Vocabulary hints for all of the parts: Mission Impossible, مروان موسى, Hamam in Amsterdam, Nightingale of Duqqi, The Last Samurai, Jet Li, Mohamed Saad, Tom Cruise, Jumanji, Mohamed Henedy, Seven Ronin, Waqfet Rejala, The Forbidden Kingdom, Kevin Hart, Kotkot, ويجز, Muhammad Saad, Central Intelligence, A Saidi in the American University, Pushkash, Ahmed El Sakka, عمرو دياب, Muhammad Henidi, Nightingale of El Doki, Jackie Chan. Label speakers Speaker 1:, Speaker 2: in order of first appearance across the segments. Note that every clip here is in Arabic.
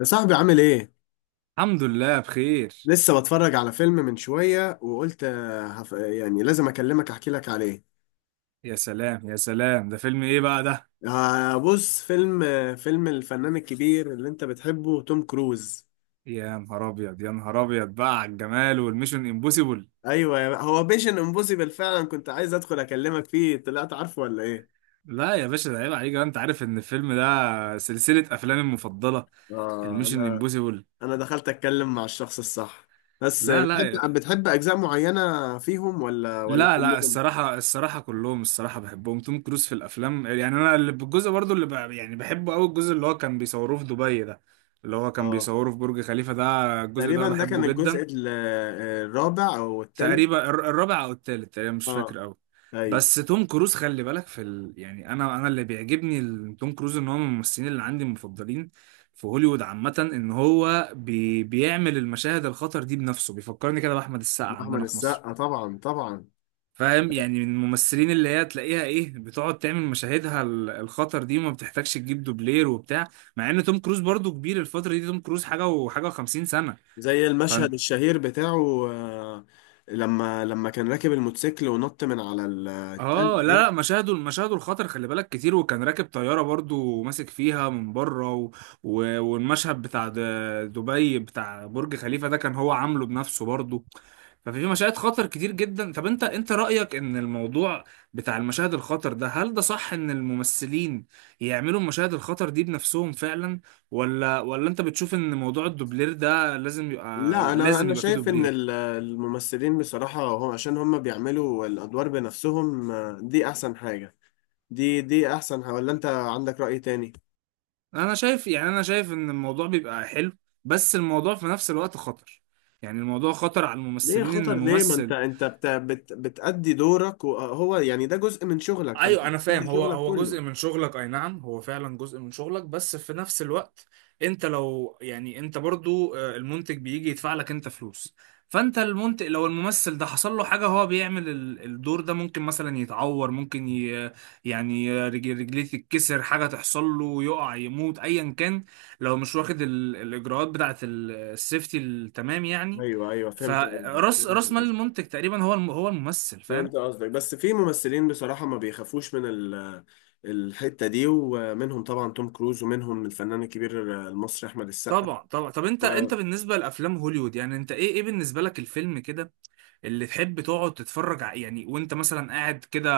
Speaker 1: يا صاحبي عامل ايه؟
Speaker 2: الحمد لله بخير.
Speaker 1: لسه بتفرج على فيلم من شوية وقلت يعني لازم اكلمك احكي لك عليه.
Speaker 2: يا سلام يا سلام، ده فيلم ايه بقى ده؟
Speaker 1: بص فيلم الفنان الكبير اللي انت بتحبه توم كروز.
Speaker 2: يا نهار ابيض يا نهار ابيض بقى على الجمال والميشن امبوسيبل.
Speaker 1: ايوه، هو بيشن امبوسيبل فعلا، كنت عايز ادخل اكلمك فيه، طلعت عارفه ولا ايه؟
Speaker 2: لا يا باشا ده عيب عليك بقى، انت عارف ان الفيلم ده سلسلة افلامي المفضلة،
Speaker 1: اه،
Speaker 2: الميشن
Speaker 1: انا
Speaker 2: امبوسيبل.
Speaker 1: انا دخلت اتكلم مع الشخص الصح. بس
Speaker 2: لا لا
Speaker 1: بتحب اجزاء معينة فيهم ولا
Speaker 2: لا لا،
Speaker 1: كلهم؟
Speaker 2: الصراحة الصراحة كلهم الصراحة بحبهم. توم كروز في الافلام، يعني انا اللي بالجزء برضو يعني بحبه قوي، الجزء اللي هو كان بيصوروه في دبي ده، اللي هو كان
Speaker 1: اه،
Speaker 2: بيصوره في برج خليفة ده، الجزء ده
Speaker 1: تقريبا ده كان
Speaker 2: بحبه
Speaker 1: الجزء
Speaker 2: جدا.
Speaker 1: ال- آه، الرابع او الثالث.
Speaker 2: تقريبا الرابع او التالت تقريبا، مش
Speaker 1: اه،
Speaker 2: فاكر قوي.
Speaker 1: ايوه،
Speaker 2: بس توم كروز خلي بالك يعني انا اللي بيعجبني توم كروز ان هو من الممثلين اللي عندي المفضلين في هوليوود عامة، ان هو بيعمل المشاهد الخطر دي بنفسه، بيفكرني كده بأحمد السقا
Speaker 1: احمد
Speaker 2: عندنا في مصر.
Speaker 1: السقا طبعا طبعا.
Speaker 2: فاهم؟ يعني من الممثلين اللي هي تلاقيها ايه، بتقعد تعمل مشاهدها الخطر دي وما بتحتاجش تجيب دوبلير وبتاع، مع ان توم كروز برضو كبير الفترة دي، توم كروز حاجة وحاجة و50 سنة.
Speaker 1: زي المشهد الشهير بتاعه، لما كان راكب الموتوسيكل ونط من على التلج
Speaker 2: اه لا
Speaker 1: دي.
Speaker 2: لا، مشاهده الخطر خلي بالك كتير، وكان راكب طياره برضو وماسك فيها من بره والمشهد بتاع دبي بتاع برج خليفه ده كان هو عامله بنفسه برضو. ففي مشاهد خطر كتير جدا. طب انت رأيك ان الموضوع بتاع المشاهد الخطر ده، هل ده صح ان الممثلين يعملوا المشاهد الخطر دي بنفسهم فعلا، ولا انت بتشوف ان موضوع الدوبلير ده لازم يبقى،
Speaker 1: لا، انا
Speaker 2: لازم
Speaker 1: انا
Speaker 2: يبقى فيه
Speaker 1: شايف ان
Speaker 2: دوبلير؟
Speaker 1: الممثلين بصراحة، هم عشان هم بيعملوا الادوار بنفسهم، دي احسن حاجة. دي احسن ولا انت عندك رأي تاني؟
Speaker 2: انا شايف، يعني انا شايف ان الموضوع بيبقى حلو بس الموضوع في نفس الوقت خطر، يعني الموضوع خطر على
Speaker 1: ليه
Speaker 2: الممثلين، ان
Speaker 1: خطر؟ ليه؟ ما انت
Speaker 2: ممثل،
Speaker 1: انت بت بت بتأدي دورك، وهو يعني ده جزء من شغلك، فانت
Speaker 2: ايوه انا فاهم،
Speaker 1: بتأدي
Speaker 2: هو
Speaker 1: شغلك
Speaker 2: هو
Speaker 1: كله.
Speaker 2: جزء من شغلك، اي نعم هو فعلا جزء من شغلك، بس في نفس الوقت انت لو يعني انت برضو، المنتج بيجي يدفع لك انت فلوس، فانت المنتج لو الممثل ده حصل له حاجه، هو بيعمل الدور ده، ممكن مثلا يتعور، ممكن ي يعني رجليه تتكسر، حاجه تحصل له، يقع، يموت، ايا كان، لو مش واخد الاجراءات بتاعه السيفتي التمام يعني.
Speaker 1: ايوه ايوه، فهمت قصدي،
Speaker 2: فراس، راس مال
Speaker 1: فهمت.
Speaker 2: المنتج تقريبا هو هو الممثل، فاهم؟
Speaker 1: فهمت قصدك، بس في ممثلين بصراحة ما بيخافوش من الحتة دي، ومنهم طبعا توم كروز ومنهم الفنان الكبير المصري أحمد السقا.
Speaker 2: طبعا طبعا. طب انت بالنسبه لافلام هوليوود، يعني انت ايه بالنسبه لك الفيلم كده اللي تحب تقعد يعني وانت مثلا قاعد كده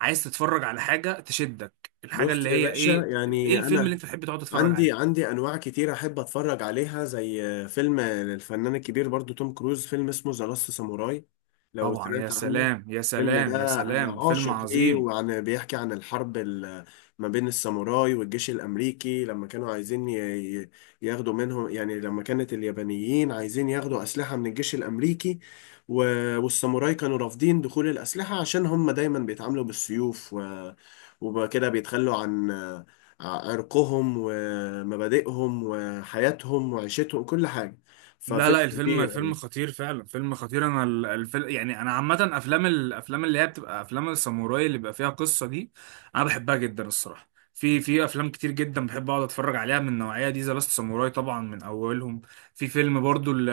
Speaker 2: عايز تتفرج على حاجه تشدك، الحاجه
Speaker 1: بص
Speaker 2: اللي
Speaker 1: يا
Speaker 2: هي
Speaker 1: باشا،
Speaker 2: ايه؟ ايه
Speaker 1: يعني
Speaker 2: الفيلم اللي
Speaker 1: انا
Speaker 2: انت تحب تقعد تتفرج
Speaker 1: عندي
Speaker 2: عليه؟
Speaker 1: عندي انواع كتير احب اتفرج عليها، زي فيلم الفنان الكبير برضو توم كروز، فيلم اسمه ذا لاست ساموراي، لو
Speaker 2: طبعا، يا
Speaker 1: سمعت عنه.
Speaker 2: سلام يا
Speaker 1: الفيلم
Speaker 2: سلام يا
Speaker 1: ده انا
Speaker 2: سلام، فيلم
Speaker 1: عاشق ليه،
Speaker 2: عظيم.
Speaker 1: وعن بيحكي عن الحرب ما بين الساموراي والجيش الامريكي، لما كانوا عايزين ي- ياخدوا منهم، يعني لما كانت اليابانيين عايزين ياخدوا اسلحة من الجيش الامريكي، والساموراي كانوا رافضين دخول الاسلحة عشان هم دايما بيتعاملوا بالسيوف، وبقى كده بيتخلوا عن عرقهم ومبادئهم وحياتهم وعيشتهم، كل حاجة.
Speaker 2: لا
Speaker 1: ففيلم
Speaker 2: لا، الفيلم
Speaker 1: كبير.
Speaker 2: فيلم خطير فعلا، فيلم خطير. انا الفيلم، يعني انا عامه افلام، الافلام اللي هي بتبقى افلام الساموراي اللي بيبقى فيها قصه دي، انا بحبها جدا الصراحه. في في افلام كتير جدا بحب اقعد اتفرج عليها من النوعيه دي. ذا لاست ساموراي طبعا من اولهم. في فيلم برضو ل-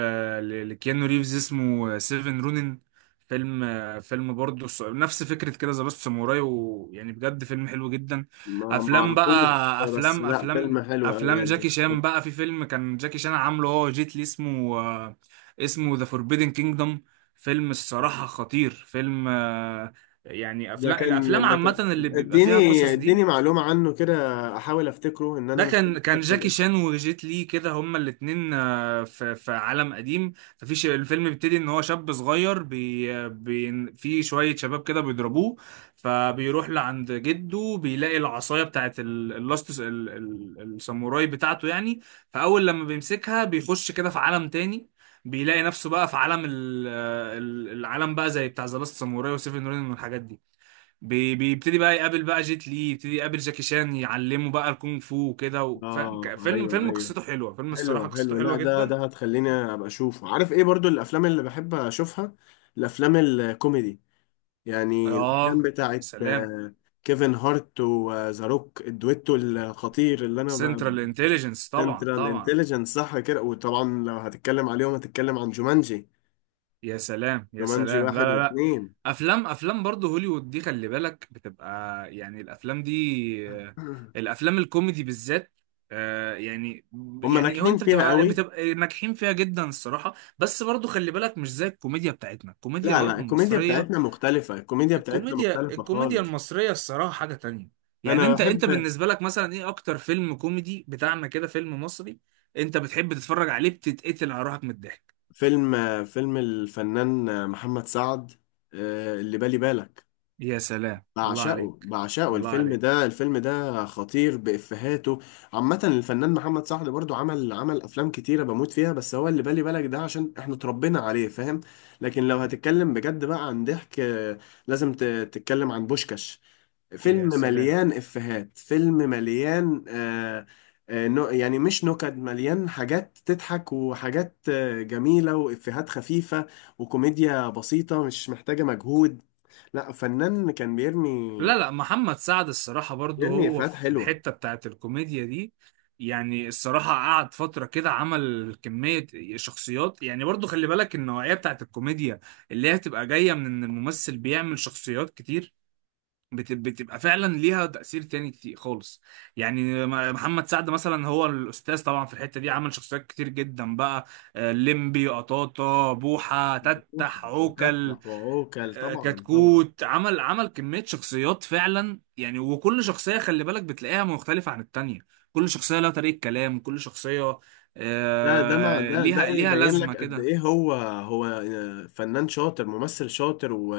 Speaker 2: ل- لكيانو ريفز، اسمه سيفن رونين، فيلم، فيلم برضو نفس فكره كده ذا لاست ساموراي، ويعني بجد فيلم حلو جدا.
Speaker 1: ما
Speaker 2: افلام
Speaker 1: اعرفوش،
Speaker 2: بقى،
Speaker 1: بس
Speaker 2: افلام
Speaker 1: لا فيلم
Speaker 2: افلام
Speaker 1: حلو قوي
Speaker 2: افلام
Speaker 1: يعني.
Speaker 2: جاكي شان بقى، في فيلم كان جاكي شان عامله هو جيت لي، اسمه اسمه ذا فوربيدن كينجدم. فيلم الصراحة خطير، فيلم آه، يعني افلام،
Speaker 1: لكن
Speaker 2: الافلام عامة
Speaker 1: لكن
Speaker 2: اللي بيبقى فيها
Speaker 1: اديني
Speaker 2: قصص دي.
Speaker 1: اديني معلومة عنه كده، احاول افتكره، ان انا
Speaker 2: ده
Speaker 1: مش قادر
Speaker 2: كان
Speaker 1: افتكر
Speaker 2: جاكي
Speaker 1: الاسم.
Speaker 2: شان وجيت لي كده، هما الاتنين في في عالم قديم، الفيلم بيبتدي ان هو شاب صغير بي آه، بي في شوية شباب كده بيضربوه، فبيروح لعند جده، بيلاقي العصاية بتاعت اللاست الساموراي بتاعته يعني، فأول لما بيمسكها بيخش كده في عالم تاني، بيلاقي نفسه بقى في عالم العالم بقى زي بتاع ذا لاست ساموراي وسيفن رينج والحاجات دي، بيبتدي بقى يقابل بقى جيت لي، يبتدي يقابل جاكي شان يعلمه بقى الكونغ فو وكده، فاهم؟
Speaker 1: اه
Speaker 2: فيلم،
Speaker 1: ايوه
Speaker 2: فيلم
Speaker 1: ايوه،
Speaker 2: قصته حلوه، فيلم الصراحه
Speaker 1: حلو حلو.
Speaker 2: قصته
Speaker 1: لا،
Speaker 2: حلوه
Speaker 1: ده
Speaker 2: جدا.
Speaker 1: ده هتخليني ابقى اشوفه. عارف ايه برضو الافلام اللي بحب اشوفها؟ الافلام الكوميدي، يعني الافلام
Speaker 2: اه
Speaker 1: بتاعت
Speaker 2: سلام.
Speaker 1: آه، كيفن هارت وذا روك، الدويتو الخطير اللي انا
Speaker 2: سنترال انتليجنس طبعا
Speaker 1: سنترال
Speaker 2: طبعا.
Speaker 1: انتليجنس، صح كده. وطبعا لو هتتكلم عليهم هتتكلم عن جومانجي
Speaker 2: يا سلام يا
Speaker 1: جومانجي
Speaker 2: سلام، لا
Speaker 1: واحد
Speaker 2: لا لا.
Speaker 1: واثنين.
Speaker 2: افلام، افلام برضه هوليوود دي خلي بالك بتبقى، يعني الافلام دي الافلام الكوميدي بالذات، يعني،
Speaker 1: هم
Speaker 2: يعني هو
Speaker 1: ناجحين
Speaker 2: انت
Speaker 1: فيها
Speaker 2: بتبقى
Speaker 1: قوي.
Speaker 2: بتبقى ناجحين فيها جدا الصراحه، بس برضه خلي بالك مش زي الكوميديا بتاعتنا، الكوميديا
Speaker 1: لا لا،
Speaker 2: برضه
Speaker 1: الكوميديا
Speaker 2: المصريه،
Speaker 1: بتاعتنا مختلفة، الكوميديا بتاعتنا
Speaker 2: الكوميديا،
Speaker 1: مختلفة
Speaker 2: الكوميديا
Speaker 1: خالص.
Speaker 2: المصرية الصراحة حاجة تانية. يعني
Speaker 1: أنا
Speaker 2: انت
Speaker 1: بحب
Speaker 2: بالنسبة لك مثلا ايه اكتر فيلم كوميدي بتاعنا كده، فيلم مصري انت بتحب تتفرج عليه بتتقتل على روحك من الضحك؟
Speaker 1: فيلم الفنان محمد سعد، اللي بالي بالك.
Speaker 2: يا سلام، الله
Speaker 1: بعشقه
Speaker 2: عليك،
Speaker 1: بعشقه
Speaker 2: الله
Speaker 1: الفيلم
Speaker 2: عليك،
Speaker 1: ده، الفيلم ده خطير بإفهاته. عامة الفنان محمد سعد برضو عمل أفلام كتيرة بموت فيها، بس هو اللي بالي بالك ده عشان احنا اتربينا عليه، فاهم. لكن لو هتتكلم بجد بقى عن ضحك، لازم تتكلم عن بوشكاش، فيلم
Speaker 2: يا سلام.
Speaker 1: مليان إفيهات، فيلم مليان. نو يعني مش نكد، مليان حاجات تضحك وحاجات جميلة وإفيهات خفيفة، وكوميديا بسيطة مش محتاجة مجهود. لا فنان، كان بيرمي
Speaker 2: لا لا، محمد سعد الصراحة برضو
Speaker 1: بيرمي
Speaker 2: هو
Speaker 1: إفيهات
Speaker 2: في
Speaker 1: حلوة
Speaker 2: الحتة بتاعت الكوميديا دي، يعني الصراحة قعد فترة كده عمل كمية شخصيات، يعني برضو خلي بالك النوعية بتاعت الكوميديا اللي هي هتبقى جاية من ان الممثل بيعمل شخصيات كتير، بتبقى فعلا ليها تأثير تاني كتير خالص، يعني محمد سعد مثلا هو الأستاذ طبعا في الحتة دي، عمل شخصيات كتير جدا بقى، ليمبي، قطاطة، بوحة، تتح، عوكل،
Speaker 1: وتفتح وعوكل طبعا طبعا.
Speaker 2: كتكوت، عمل كمية شخصيات فعلا يعني، وكل شخصية خلي بالك بتلاقيها مختلفة عن التانية، كل شخصية لها طريقة كلام، كل شخصية
Speaker 1: ده مع ده
Speaker 2: ليها
Speaker 1: يبين
Speaker 2: لازمة
Speaker 1: لك قد
Speaker 2: كده.
Speaker 1: ايه هو فنان شاطر، ممثل شاطر، و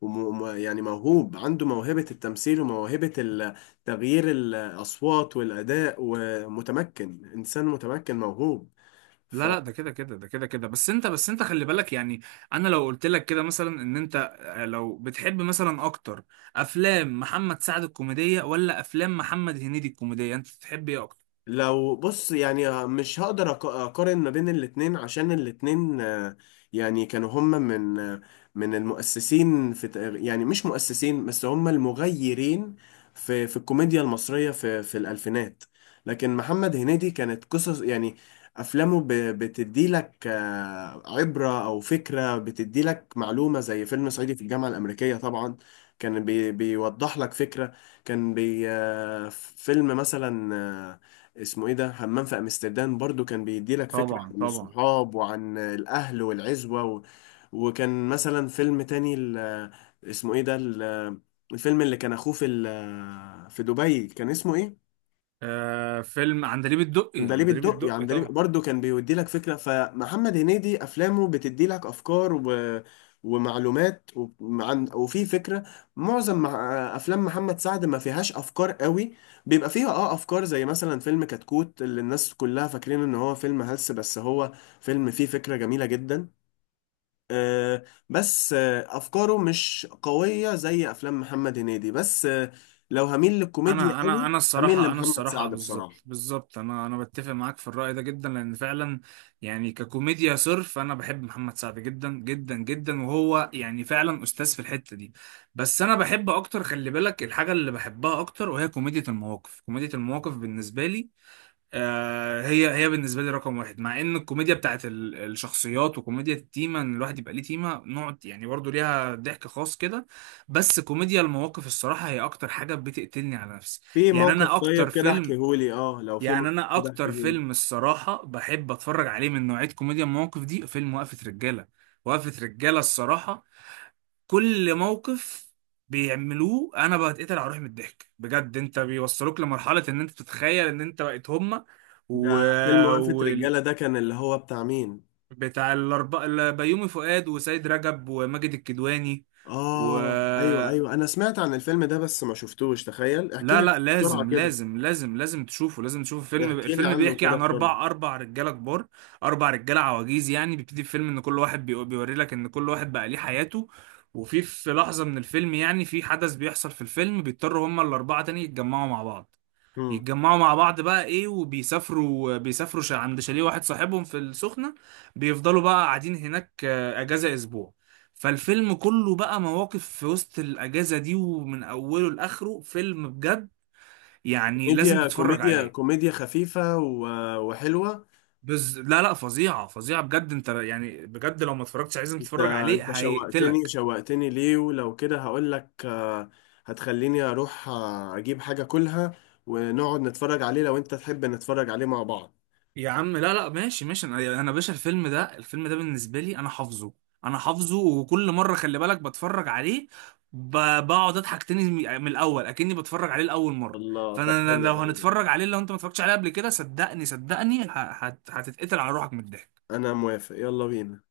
Speaker 1: و- و- يعني موهوب، عنده موهبة التمثيل وموهبة تغيير الأصوات والأداء، ومتمكن، إنسان متمكن موهوب.
Speaker 2: لا لا ده كده كده ده كده كده، بس انت خلي بالك يعني، انا لو قلت لك كده مثلا ان انت، لو بتحب مثلا اكتر افلام محمد سعد الكوميديه ولا افلام محمد هنيدي الكوميديه، انت تحب ايه اكتر؟
Speaker 1: لو بص، يعني مش هقدر اقارن ما بين الاتنين، عشان الاتنين، يعني كانوا هم من المؤسسين، في يعني مش مؤسسين، بس هم المغيرين في الكوميديا المصرية في الألفينات. لكن محمد هنيدي كانت قصص، يعني أفلامه بتدي لك عبرة أو فكرة، بتدي لك معلومة، زي فيلم صعيدي في الجامعة الأمريكية طبعا، كان بيوضح لك فكرة. كان بي آه، فيلم مثلا، اسمه ايه ده، همام في امستردام برضو، كان بيدي لك فكرة
Speaker 2: طبعا
Speaker 1: عن
Speaker 2: طبعا.
Speaker 1: الصحاب وعن الاهل والعزوة و... وكان مثلا فيلم تاني، ال... اسمه ايه ده، ال... الفيلم اللي كان اخوه في ال... في دبي، كان اسمه ايه؟
Speaker 2: آه، فيلم عندليب الدقي،
Speaker 1: عندليب
Speaker 2: عندليب
Speaker 1: الدق، يعني
Speaker 2: الدقي
Speaker 1: عندليب
Speaker 2: طبعا.
Speaker 1: برضه كان بيودي لك فكرة. فمحمد هنيدي أفلامه بتدي لك أفكار و... ومعلومات و... عن... وفي فكرة معظم مع... أفلام محمد سعد ما فيهاش أفكار قوي، بيبقى فيها أه أفكار، زي مثلا فيلم كتكوت، اللي الناس كلها فاكرين إن هو فيلم هلس، بس هو فيلم فيه فكرة جميلة جدا. آه، بس آه أفكاره مش قوية زي أفلام محمد هنيدي، بس آه، لو هميل للكوميديا
Speaker 2: انا انا
Speaker 1: قوي
Speaker 2: انا
Speaker 1: هميل
Speaker 2: الصراحه، انا
Speaker 1: لمحمد
Speaker 2: الصراحه
Speaker 1: سعد
Speaker 2: بالظبط
Speaker 1: بصراحة.
Speaker 2: بالظبط، انا بتفق معاك في الراي ده جدا، لان فعلا يعني ككوميديا صرف انا بحب محمد سعد جدا جدا جدا، وهو يعني فعلا استاذ في الحته دي. بس انا بحب اكتر خلي بالك، الحاجه اللي بحبها اكتر وهي كوميديا المواقف، كوميديا المواقف بالنسبه لي، هي بالنسبه لي رقم واحد، مع ان الكوميديا بتاعت الشخصيات وكوميديا التيمه، ان الواحد يبقى ليه تيمه نوع، يعني برضو ليها ضحك خاص كده، بس كوميديا المواقف الصراحه هي اكتر حاجه بتقتلني على نفسي.
Speaker 1: في
Speaker 2: يعني
Speaker 1: موقف؟
Speaker 2: انا
Speaker 1: طيب
Speaker 2: اكتر
Speaker 1: كده
Speaker 2: فيلم،
Speaker 1: احكيهولي، اه، لو في
Speaker 2: يعني
Speaker 1: موقف
Speaker 2: انا
Speaker 1: كده
Speaker 2: اكتر
Speaker 1: احكيهولي.
Speaker 2: فيلم الصراحه بحب اتفرج عليه من نوعيه كوميديا المواقف دي، فيلم وقفه رجاله. وقفه رجاله الصراحه، كل موقف بيعملوه انا بتقتل على روحي من الضحك بجد، انت بيوصلوك لمرحله ان انت تتخيل ان انت بقيت هما. و...
Speaker 1: ده فيلم وقفة
Speaker 2: و...
Speaker 1: رجالة ده، كان اللي هو بتاع مين؟
Speaker 2: بتاع الاربعه، بيومي فؤاد، وسيد رجب، وماجد الكدواني. و
Speaker 1: اه ايوه ايوه، انا سمعت عن الفيلم ده بس ما شفتوش، تخيل احكي
Speaker 2: لا
Speaker 1: لي.
Speaker 2: لا،
Speaker 1: بسرعة
Speaker 2: لازم
Speaker 1: كده،
Speaker 2: لازم لازم لازم تشوفه، لازم تشوفه. فيلم،
Speaker 1: احكي لي
Speaker 2: الفيلم
Speaker 1: عنه
Speaker 2: بيحكي
Speaker 1: كده
Speaker 2: عن
Speaker 1: بسرعة.
Speaker 2: اربع، رجاله كبار، اربع رجاله عواجيز يعني، بيبتدي الفيلم ان كل واحد بيوري لك ان كل واحد بقى ليه حياته، وفي في لحظه من الفيلم يعني، في حدث بيحصل في الفيلم بيضطروا هما الاربعه تاني يتجمعوا مع بعض،
Speaker 1: مم.
Speaker 2: يتجمعوا مع بعض بقى ايه، وبيسافروا، عند شاليه واحد صاحبهم في السخنه، بيفضلوا بقى قاعدين هناك اجازه اسبوع. فالفيلم كله بقى مواقف في وسط الاجازه دي ومن اوله لاخره، فيلم بجد يعني لازم
Speaker 1: كوميديا
Speaker 2: تتفرج
Speaker 1: كوميديا
Speaker 2: عليه.
Speaker 1: كوميديا خفيفة وحلوة.
Speaker 2: بس لا لا، فظيعة فظيعة بجد، انت يعني بجد لو ما اتفرجتش، عايزين
Speaker 1: انت،
Speaker 2: تتفرج عليه
Speaker 1: شوقتني
Speaker 2: هيقتلك.
Speaker 1: شوقتني ليه، ولو كده هقول لك، هتخليني اروح اجيب حاجة كلها، ونقعد نتفرج عليه، لو انت تحب نتفرج عليه مع بعض.
Speaker 2: يا عم لا لا، ماشي ماشي. انا باشا الفيلم ده، الفيلم ده بالنسبة لي انا حافظه، انا حافظه، وكل مرة خلي بالك بتفرج عليه بقعد اضحك تاني من من الاول اكني بتفرج عليه لاول مرة.
Speaker 1: الله، طب
Speaker 2: فانا، أنا
Speaker 1: حلو.
Speaker 2: لو هنتفرج عليه، لو انت ما اتفرجتش عليه قبل كده، صدقني صدقني هتتقتل على روحك من الضحك.
Speaker 1: انا موافق، يلا بينا.